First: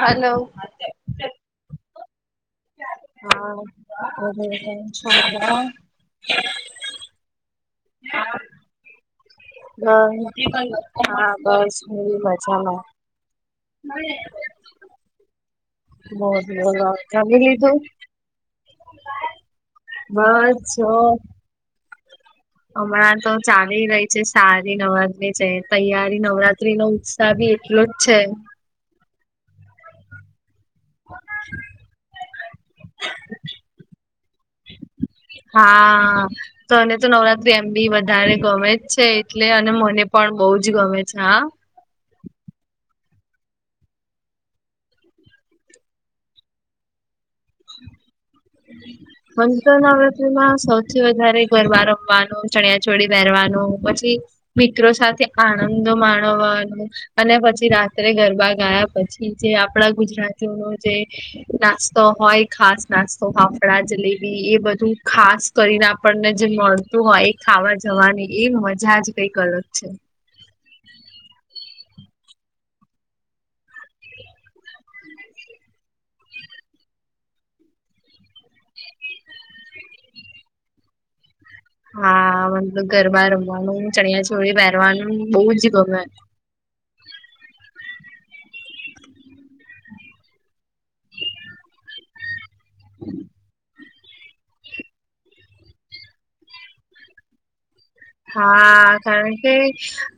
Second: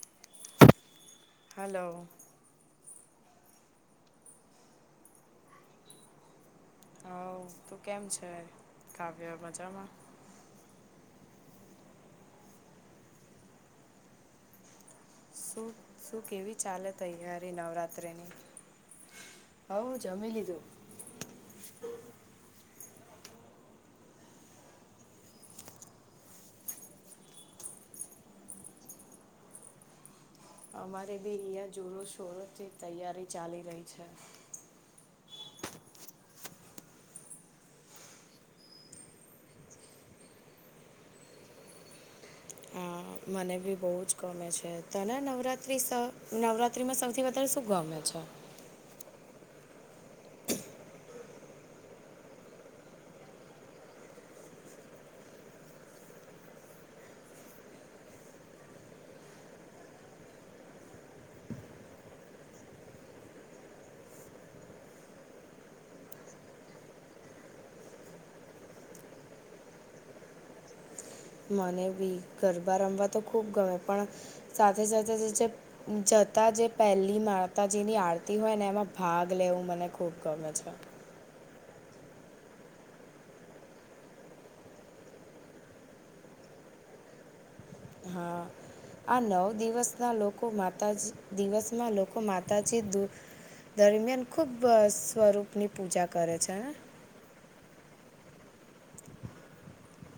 હાલો. Hello હા મને પણ [inaudible] હવ તું કેમ છે? થા [unintelligible] હા બસ હું મજામાં. શું, શું બોલ કેવી બોલો ચાલે જમી તૈયારી લીધું? નવરાત્રિની? હવ જમી બસ લીધું. જો હમણાં તો ચાલી રહી છે સારી નવરાત્રી છે તૈયારી નવરાત્રીનો ઉત સાહ બી એટલો જ છે અમારે બી અહિયાં જોરો શોરોથી તૈયારી ચાલી રહી છે. હા. તોને તો નવરાત્રી એમ બી વધારે ગમે જ છે, એટલે અને મને પણ બહુ જ ગમે છે હા. હા મને બી બહુ જ ગમે છે. તને નવરાત્રી સ નવરાત્રીમાં સૌથી વધ ત્યાર શું ગમે છે? મન તો નવરાતિમાં સૌથી વધારે ગરબા રમવાનું, ચણિયા ચોળી પહેરવાનું પછી મિત્રો સાથે આનંદો માણવાનો. અને પછી રાત્રે ગરબા ગાયા પછી જે આપડા ગુજરાતીઓનો જે નાસ્તો હોય ખાસ નાસ્તો તો ફાફડા જલેબી એ બધું ખાસ કરીને આપણને જે મળતું હોય ખાવા જવાની એ મજા જ કઈક અલગ છે. મને બી ગરબા રમવા તો ખૂબ ગમે પણ સાથે સાથે જે [unintelligible] માતા જે પહેલી માતાજીની આરતી હોય ને એમાં ભાગ લેવું મને ખૂબ ગમે છે. હા મતલબ ગરબા રમવાનું ચણિયા ચોળી પહેરવાનું બહુ જ ગમે હા આ નવ દિવસના લોકો માતાજી દિવસમાં લોકો મા તાજી દૂ દરમિયાન ખૂબ સ્વરૂપની પૂજા કરે છે. હા કારણ કે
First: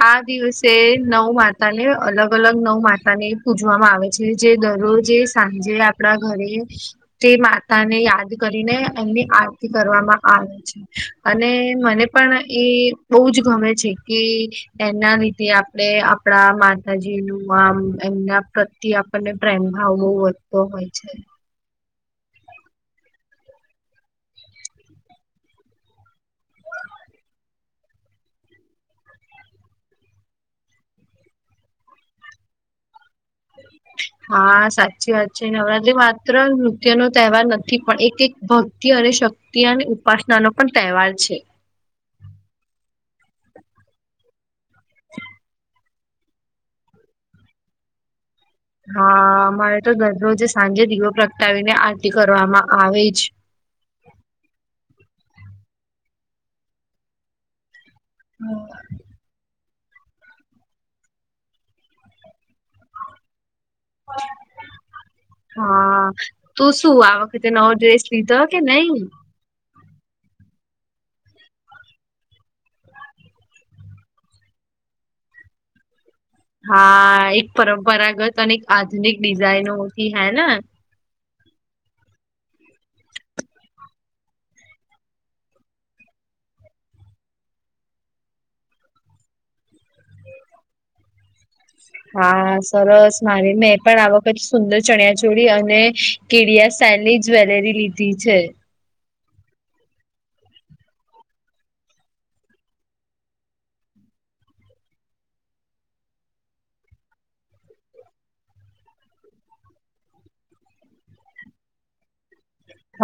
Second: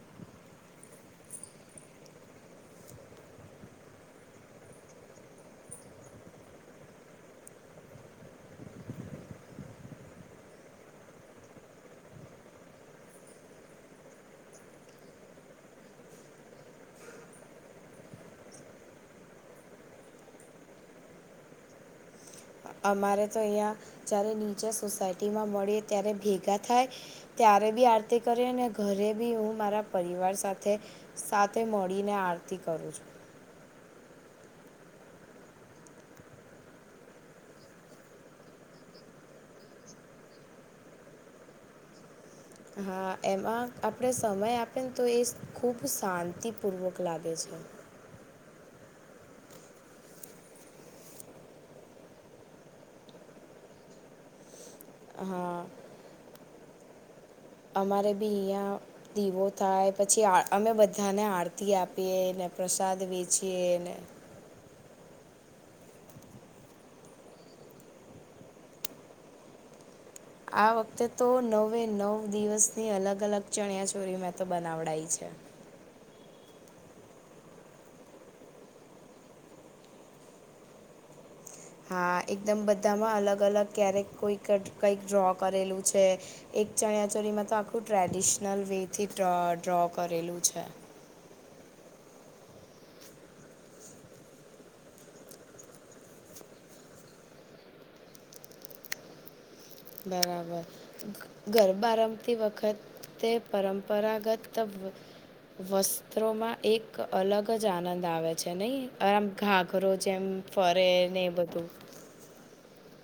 આ દિવસે નવ માતા ને અલગ અલગ નવ માતા ને પૂજવામાં આવે છે. જે જે દરરોજે સાંજે આપડા ઘરે તે માતા ને યાદ કરીને એમની આરતી કરવામાં આવે છે. અને મને પણ એ બઉ જ ગમે છે કે એના લીધે આપણે આપડા માતાજીનું આમ એમના થી આપણને પ્રેમ ભાવ બોઉ વધતો હોય છે. અમારે તો અહીંયા જ્યારે નીચા સોસાયટીમાં મળીએ ત્યારે ભેગા થાય ત્યારે બી આરતી કરીએ અને ઘરે બી હું મારા પરિવાર સાથે સાથે મળીને આરતી કરું છું [inaudible] હા સાચી વાત છે નવરાત્રી માત્ર નૃત્ય નો તહેવાર નથી પણ એક એક ભક્તિ અને શક્તિ અને ઉપાસના નો પણ તહેવાર છે. હા એમાં આપણે સમય આપે ને તો એ ખૂબ શાંતિપૂર્વક લાગે છે. હા અમારે તો દરરોજ સાંજે દીવો પ્રગટાવીને આરતી કરવામાં આવે જ હા. અમારે બી અહીંયા. દીવો થાય પછી આ અમે બધાને આરતી આપીએ ને પ્રસાદ વેચીએ ને [inaudible] હા તું શું આ વખતે નવો ડ્રેસ લીધો કે નહી. આ વખતે તો નવે નવ દિવસની અલગ અલગ ચણિયા ચોરી મેં તો બનાવડાય છે. હા એક પરંપરાગત અને એક આધુનિક ડિઝાઇનોથી હૈ ને. હા એકદમ બધામાં અલગ અલગ ક્યારેક કોઈક કંઈક ડ્રો કરેલું છે. એક ચણિયા ચોરીમાં તો આખું ટ્રેડિશનલ વે થી ડ્રો ડ્રો કરેલું છે. [inaudible] હા સરસ મારે મેં પણ આવખત સુંદર ચણિયા ચોળી અને કેડિયાસ્ની જ્વેલરી લીધી છે. બરાબર ગરબા રમતી વખત તે પરંપરાગત [unintelligible] વસ્ત્રોમાં એક અલગ જ આનંદ આવે છે નહીં આમ ઘાઘરો જેમ ફરે ને એ બધું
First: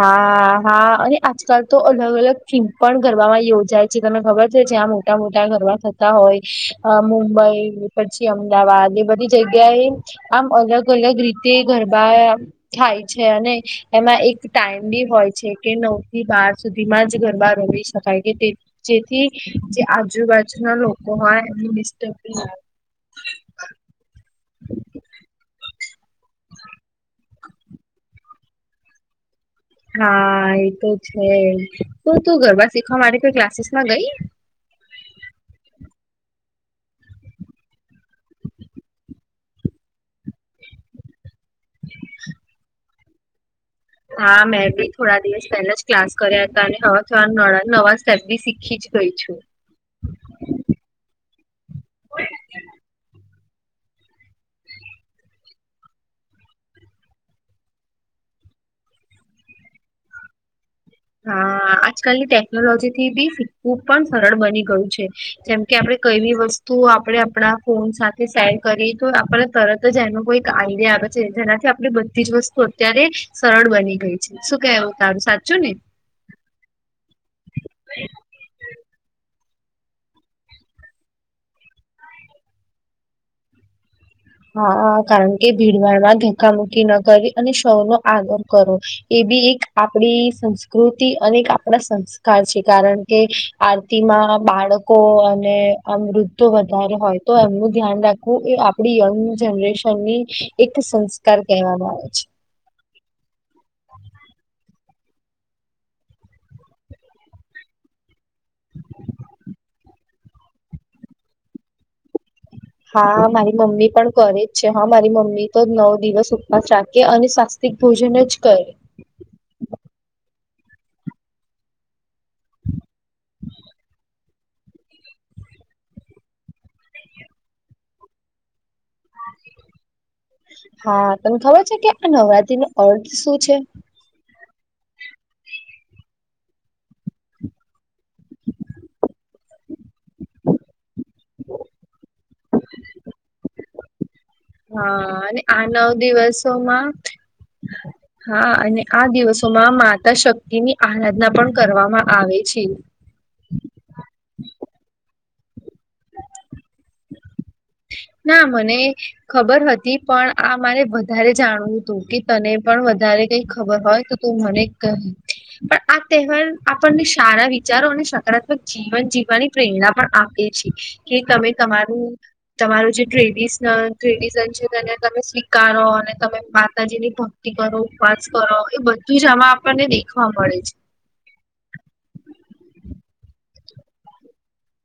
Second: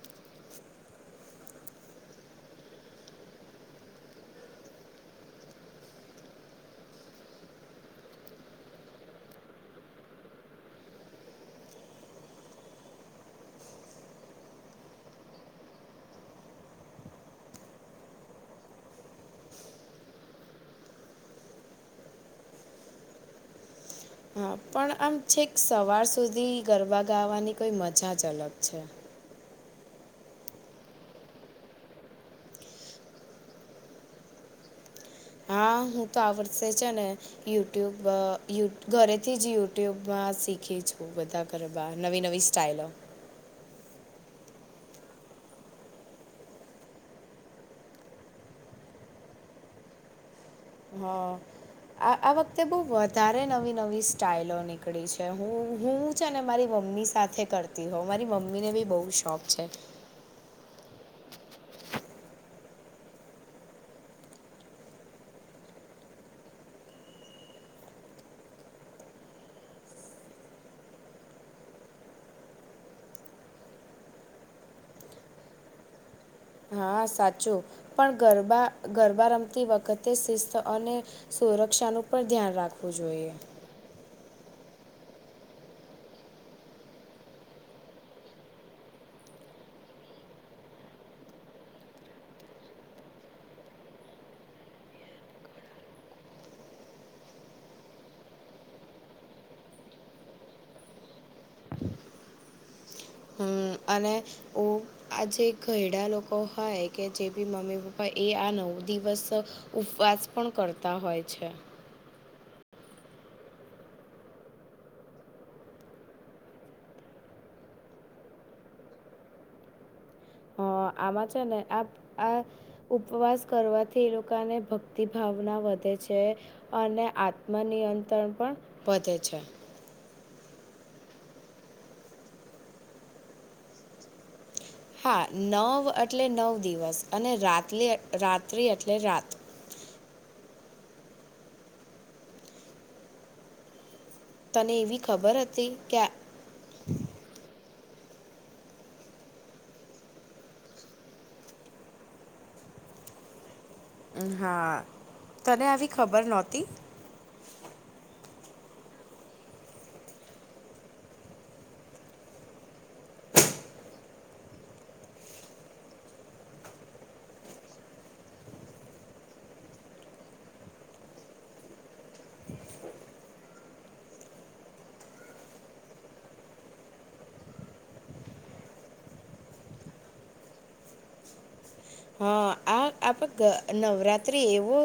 હા હા અને આજકાલ તો અલગ અલગ થીમ પણ ગરબામાં યોજાય છે તમને ખબર છે જે આમ મોટા મોટા ગરબા થતા હોય મુંબઈ પછી અમદાવાદ એ બધી જગ્યા એ આમ અલગ અલગ રીતે ગરબા થાય છે અને એમાં એક ટાઈમલી હોય છે કે નવ થી બાર સુધીમાં જ ગરબા રમી શકાય કે તે જેથી જે આજુબાજુ ના લોકો હોય એમને ડિસ્ટર્બ હા પણ આમ છેક સવાર સુધી ગરબા ગાવાની કોઈ મજા જ અલગ છે. હા એ તો છે તો તું ગરબા શીખવા માટે તો ક્લાસીસ માં ગઈ હા હું તો આ વર્ષે છે ને યુટ્યુબયુ ઘરેથી જ યુટ્યુબમાં શીખી છું બધા ગરબા નવી નવી સ્ટાઇલો હા મેં બી થોડા દિવસ પહેલા જ ક્લાસ કર્યા હતા અને હવે થો નવા સ્ટેપ બી શીખી છે ગઈ છું હ આ આ વખતે બહુ વધારે મારે નવી નવી સ્ટાઇલો નીકળી છે હું હું છે મારી મમ્મી સાથે કર હો મારી મમ્મીને બી બહુ શોખ છે હા આજકાલની ટેકનોલોજી થી બી શીખવું પણ સરળ બની ગયું છે જેમ કે આપણે કઈવી વસ્તુ તો આપણે આપણા ફોન સાથે શેર કરી તો આપણા તરત જ એનો કોઈ આઈડિયા આવે છે જેનાથી આપણે બધી જ વસ્તુ અત્યારે સરળ બની ગઈ છે શું કેવું તારું સાચું ને હા સાચું પણ ગરબા ગરબા રમતી વખત શિસ્ત અને સુરક્ષાનું પણ ધ્યાન રાખવું જોઈએ હા કારણ કે ભીડભાડમાં ધક્કા મુુકી ન કરી અને સૌનો આદર કરવો એ બી એક આપણી સંસ્કૃતિ અને એક આપણા સંસ્કાર છે કારણ કે આરતી માં બાળકો અને અમૃતો વધારે હોય તો એમનું ધ્યાન રાખ હું એ આપડી યંગ જનરેશનની એક સંસ્કાર કહેવામાં આવે છે હમ અને હું આજે ઘયડા લોકો હોય કે જે બી મમ્મી પપ્પા હ એ આ નવ દિવસ ઉપવાસ પણ કરતા હોય છે હા મારી મમ્મી પણ કરે જ છે હા મારી મમ્મી તો નવ દિવસ ઉપવાસ રાકે અને ભોજન જ કરે હ આમાં છે ન આ આ ઉપવાસ કરવાથી એ લોકોને ભક્તિ ભાવના વધે છે અને આત્મનિયંત્રણ પણ વધે છે હા તમને ખબર છે કે આ નવરાત્રી નો અર્થ શું છે હા નવ એટલે નવ દિવસ અને રાત્ર રાત્રિ એટલે રાત તને એવી ખબર હતી કે આ [inaudible] સોમાં [inaudible] હા અને આ દિવસોમાં માતા શક્તિ ની આરાધના પણ કરવામાં આવે છે હા તને આવી ખબર નહોતી ના મને ખબર હતી પણ આ મારે વધારે જાણવું હતું કે તને પણ વધારે કઈ ખબર હોય તો તું મને ક [inaudible] પણ આ તહેવાર આપણને સારા વિચારો અને સકારાત્મક જીવન જીવવાની પ્રેરણા પણ આપે છે કે તમે તમારું તમારું જે ટ્રેડિશનલ ટ્રેડિશન છે તેને તમે સ્વીકારો અને તમે માતાજીની ભક્તિ કરો ઉપવાસ કરો એ બધું જ આમાં આપણને દેખવા મળે છે હા આ પ ગ નવરાત્રિ એવો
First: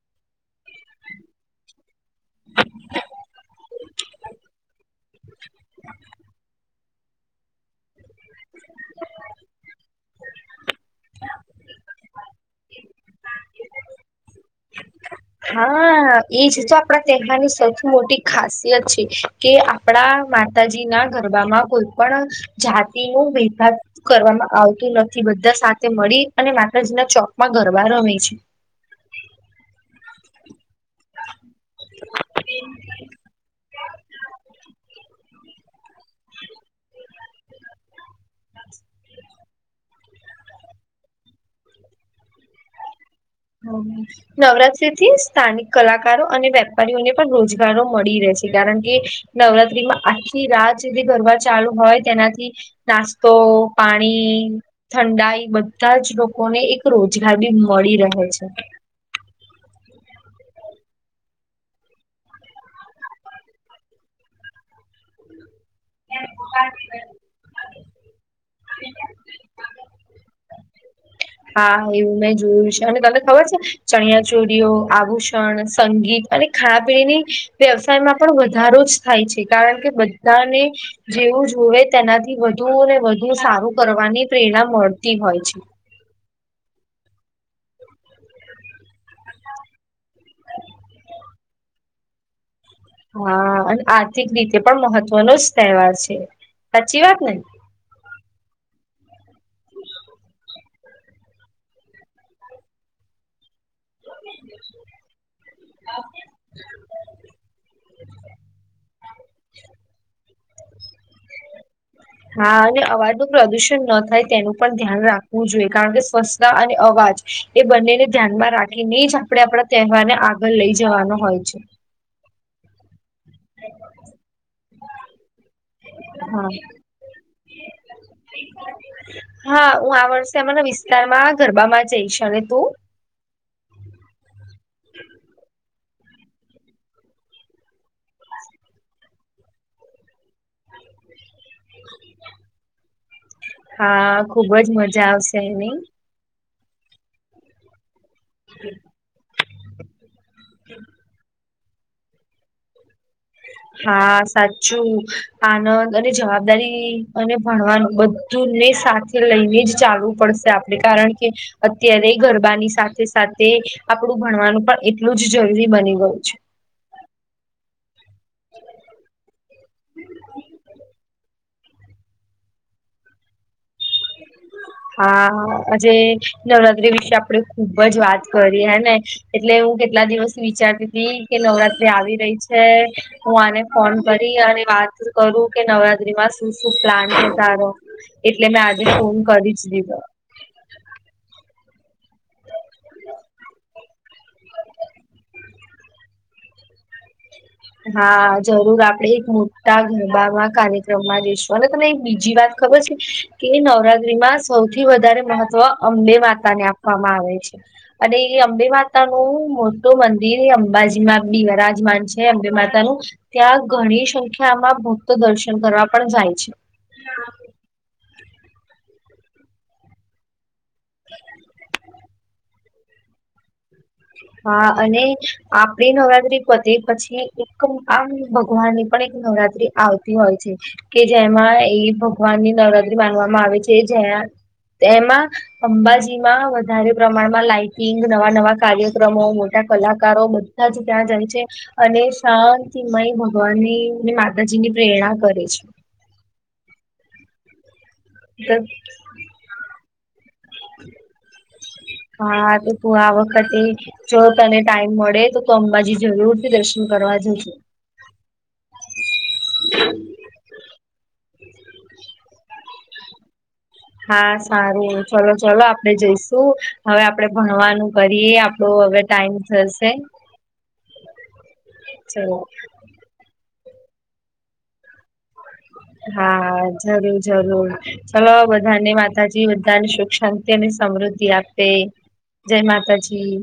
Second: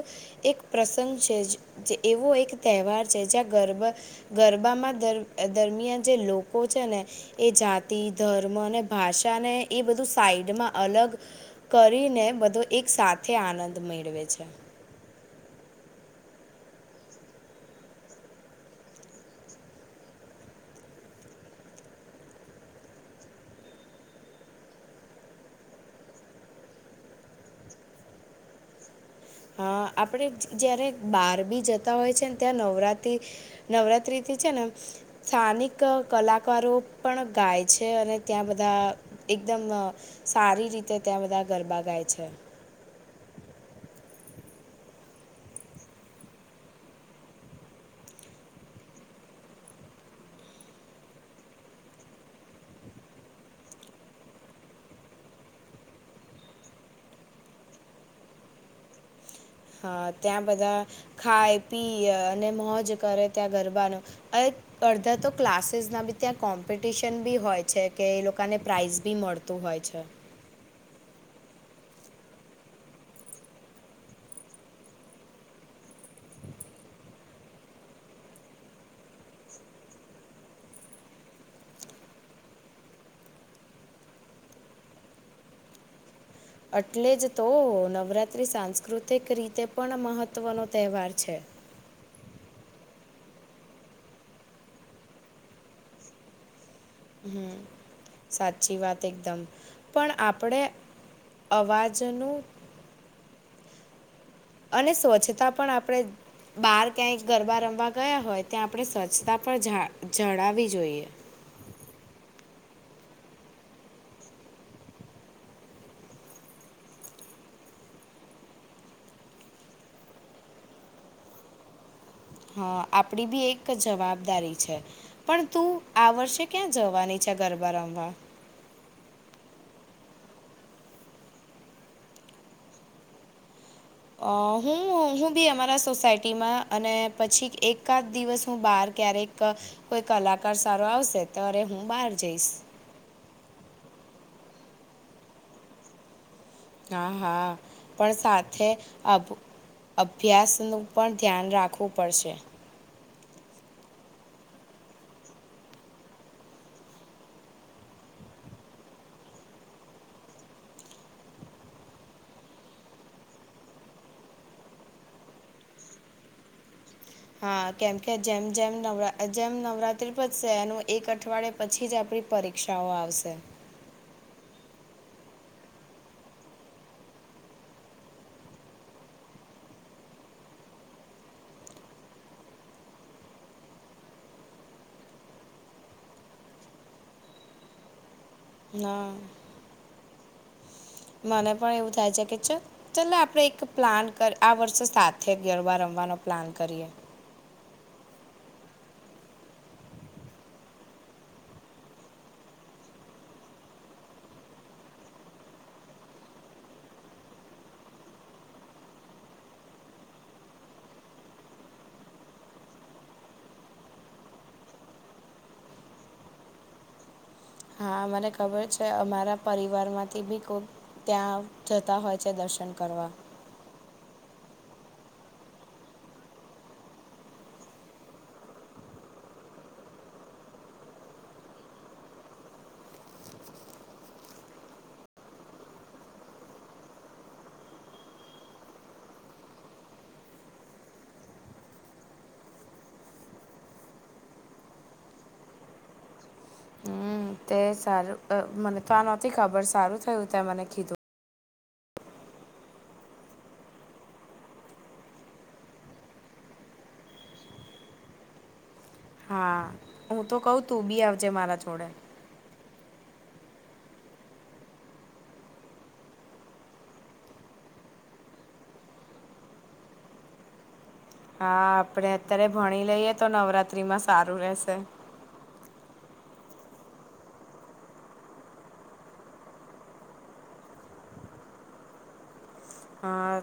એક પ્રસંગ છે જ જે એવો એક તહેવાર છે જ્યાં ગરબા ગરબામાં ધર દરમિયાન જે લોકો છે ને એ જાતિ ધર્મ અને ભાષાને એ બધું સાઈડમાં અલગ કરીને બધો એક સાથે આનંદ મેળવે છે હા એજ તો આપણા તહેવાર ની સૌથી મોટી ખાસિયત છે કે આપણા માતાજી ના ગરબામાં કોઈ પણ જાતિ ન ભેભાગાવ કરવામાં આવતું નથી બધા સાથે મળી અને માત્ર જેના ચોકમાં ગરબા રમે છે હા આપણે જ્યારે બાર બી જતા હોય છે ને ત્યાં નવરાત્રિ નવરાત્રી છે ને સ્થાનિક કલાકારો પણ ગાય છે અને ત્યાં બધા એકદમ સારી રીતે ત્યાં બધા ગરબા ગાય છે હમ નવરાત્રી થી સ્થાનિક કલાકારો અને વેપારીઓને પણ રોજગારો મળી રહે છે કારણ કે નવરાત્રીમાં આખી રાત જેથી ઘરબર ચાલુ હોય તેનાથી નાસ્તો પાણી ઠંડા એ બધા જ લોકો ને એક રોજગાર બી મળી રહે છે હા ત્યાં બધા ખાય પી અને મોજ કરે ત્યાં ગરબાનો અડધા તો ક્લાસીસના બી ત્યાં કોમ્પિટિશન બી હોય છે કે એ લોકોને પ્રાઇઝ બી મળતું હોય છે હા એવું મેં જોયું છે અને તને ખબર છે ચણિયા ચોરીઓ આભૂષણ સંગીત અને ખાણા પીણીની વ્યવસાયમાં પણ વધારો જ થાય છે કારણ કે બધાને જેવું જોવે તેનાથી વધુ ને વધુ સારું કરવાની પ્રેરણા મળતી હોય છે એટલે જ તો નવરાત્રિ સાંસ્કૃતિક રીતે પણ મહત્ત્વનો તહેવાર છે હા અને આર્થિક રીતે પણ મહત્વનો જ તહેવાર છે સાચી વાત ને હમ સાચી વાત એકદમ પણ આપણે અવાજનું અને સ્વચ્છતા પણ આપણે બહાર ક્યાંય ગરબા રમવા ગયા હોય ત્યાં આપણે સ્વચ્છતા પણ જા જડાવવી જોઈએ હા અને અવાજ ન પ્રદુષણ ન થાય તેનું પણ ધ્યાન રાખવું જોઈએ કારણ કે સ્વચ્છતા અને અવાજ એ બંનેને ધ્યાનમાં રાખીને જ આપડણે આપણા તહેવાર ને આગળ લઈ જવાનો હોય છે હા આપડી બી એક જવાબદારી છે પણ તું આ વર્ષે હા. ક્યાં જવાની અા ગરબા રમભ હા હું આ વર્ષે અમારા વિસ્તારમાં ગરબામાં જઈશ અને તું અ હું હું બી અમારા સોસાયટી ટીમાં અને પછી એકાદ દિવસ હું બહાર ક્યારેક કોઈ કલાકાર સારો આવશે તોરે હું બહાર જઈશ હા ખુબજ મજા આવશે એની હા હા પણ સાથે આભ અભ્યાસનું પણ ધ્યાન રાખવું પડશે હા સાચું આનંદ અને જવાબદારી અને ભણવાનું બ ૂને સાથે લઈને જ ચાલવું પડશે આપણે કારણ કે અત્યારે ગરબાની સાથે સાથે આપણું ભણવાનું પણ એટલું જ જરૂરી બની ગયું છે હા કેમ કે જેમ જેમ નવ જેમ નવરાત્રી પશે એનું એક અઠવાડયે પછી જ આપણી પરીક્ષાઓ આવશે હા આજે નવરાત્રી વિશે આપણેે ખુબ જ વાત કરી હે ને એટલે હું કેટલા દિવસ વિચારતી હતી કે નવરાત્રી આવી રહી છે હું આને ફોન કરી અને વાત કરું કે નવરાત્રીમાં શું શું પ્લાન છે તારો એટલે મે હા મને પણ એવું થાય છે કે છેક ચાલ આપણેે એક પ્લાન આ વર્ષે સાથે ગરબા રમવાનો પ્લાન કરીએ હા જરૂર આપડે એક મોટા ગરબામાં કાર્યક્રમમાં જઈશું અને તમે બીજી વાત ખબર છે કે નવરાત્રીમાં સૌથી વધારે મહત્વ અંબે માતા ને આપવામાં આવે છે. અને એ અંબે માતા નું મોટું મંદિર એ અંબાજીમાં બી વરાજમાન છે. અંબે માતા નું ત્યાં ઘણી સંખ્યામાં ભક્તો દર્શન કરવા પણ જાય છે. હા હા મને ખબર છે અમારા પરિવારમાંથી બી ખુબ ત્યાં જતા હોય છે દર્શન કરવા હા અને આપડી નવરાત્રી પોતે પછી એક આમ ભગવાનની પણ એક નવરાત આવતી હોય છે કે જેમાં એ ભગવાન ની નવરાત્રી માનવામાં આવે છે જ્યાં એમાં અંબાજીમાં વધારે પ્રમાણમાં લાાઈટિંગ નવા નવા કાર્યક્રમો મોટા કલાકારો બધા જ ત્યાં જાય છે અને શાંતિમય ભગવાનની માતાજી ની પ્રેરણા કરે છે. હમ તે સારું મને તો આ નોતી ખબર સારું થયું ત મને કીધુ હા તો તું આ વખતે જો તને ટાઈમ મળે તો તો અંબાજી જરૂર થી દર્શન કરવા જજો હા હું તો કઉ તું બી આવજે મારા જોડે હા સારું ચલો ચલોો આપડે જઈશું હવે આપડે ભણવાનું કરીએ આપડું હવે ટાઈમ થશે. હા આપડ ચલો અત્યારે ભણી લઈએ તો નવરાત્રી માં સારું રેશે હા જરૂર જરૂર ચલોો બધાને માતાજી બધાને સુખ શાંતિ તેની સમૃદ્ધિ આપે જય હા, માતાજી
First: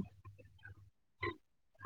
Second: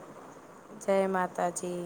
જય માતાજી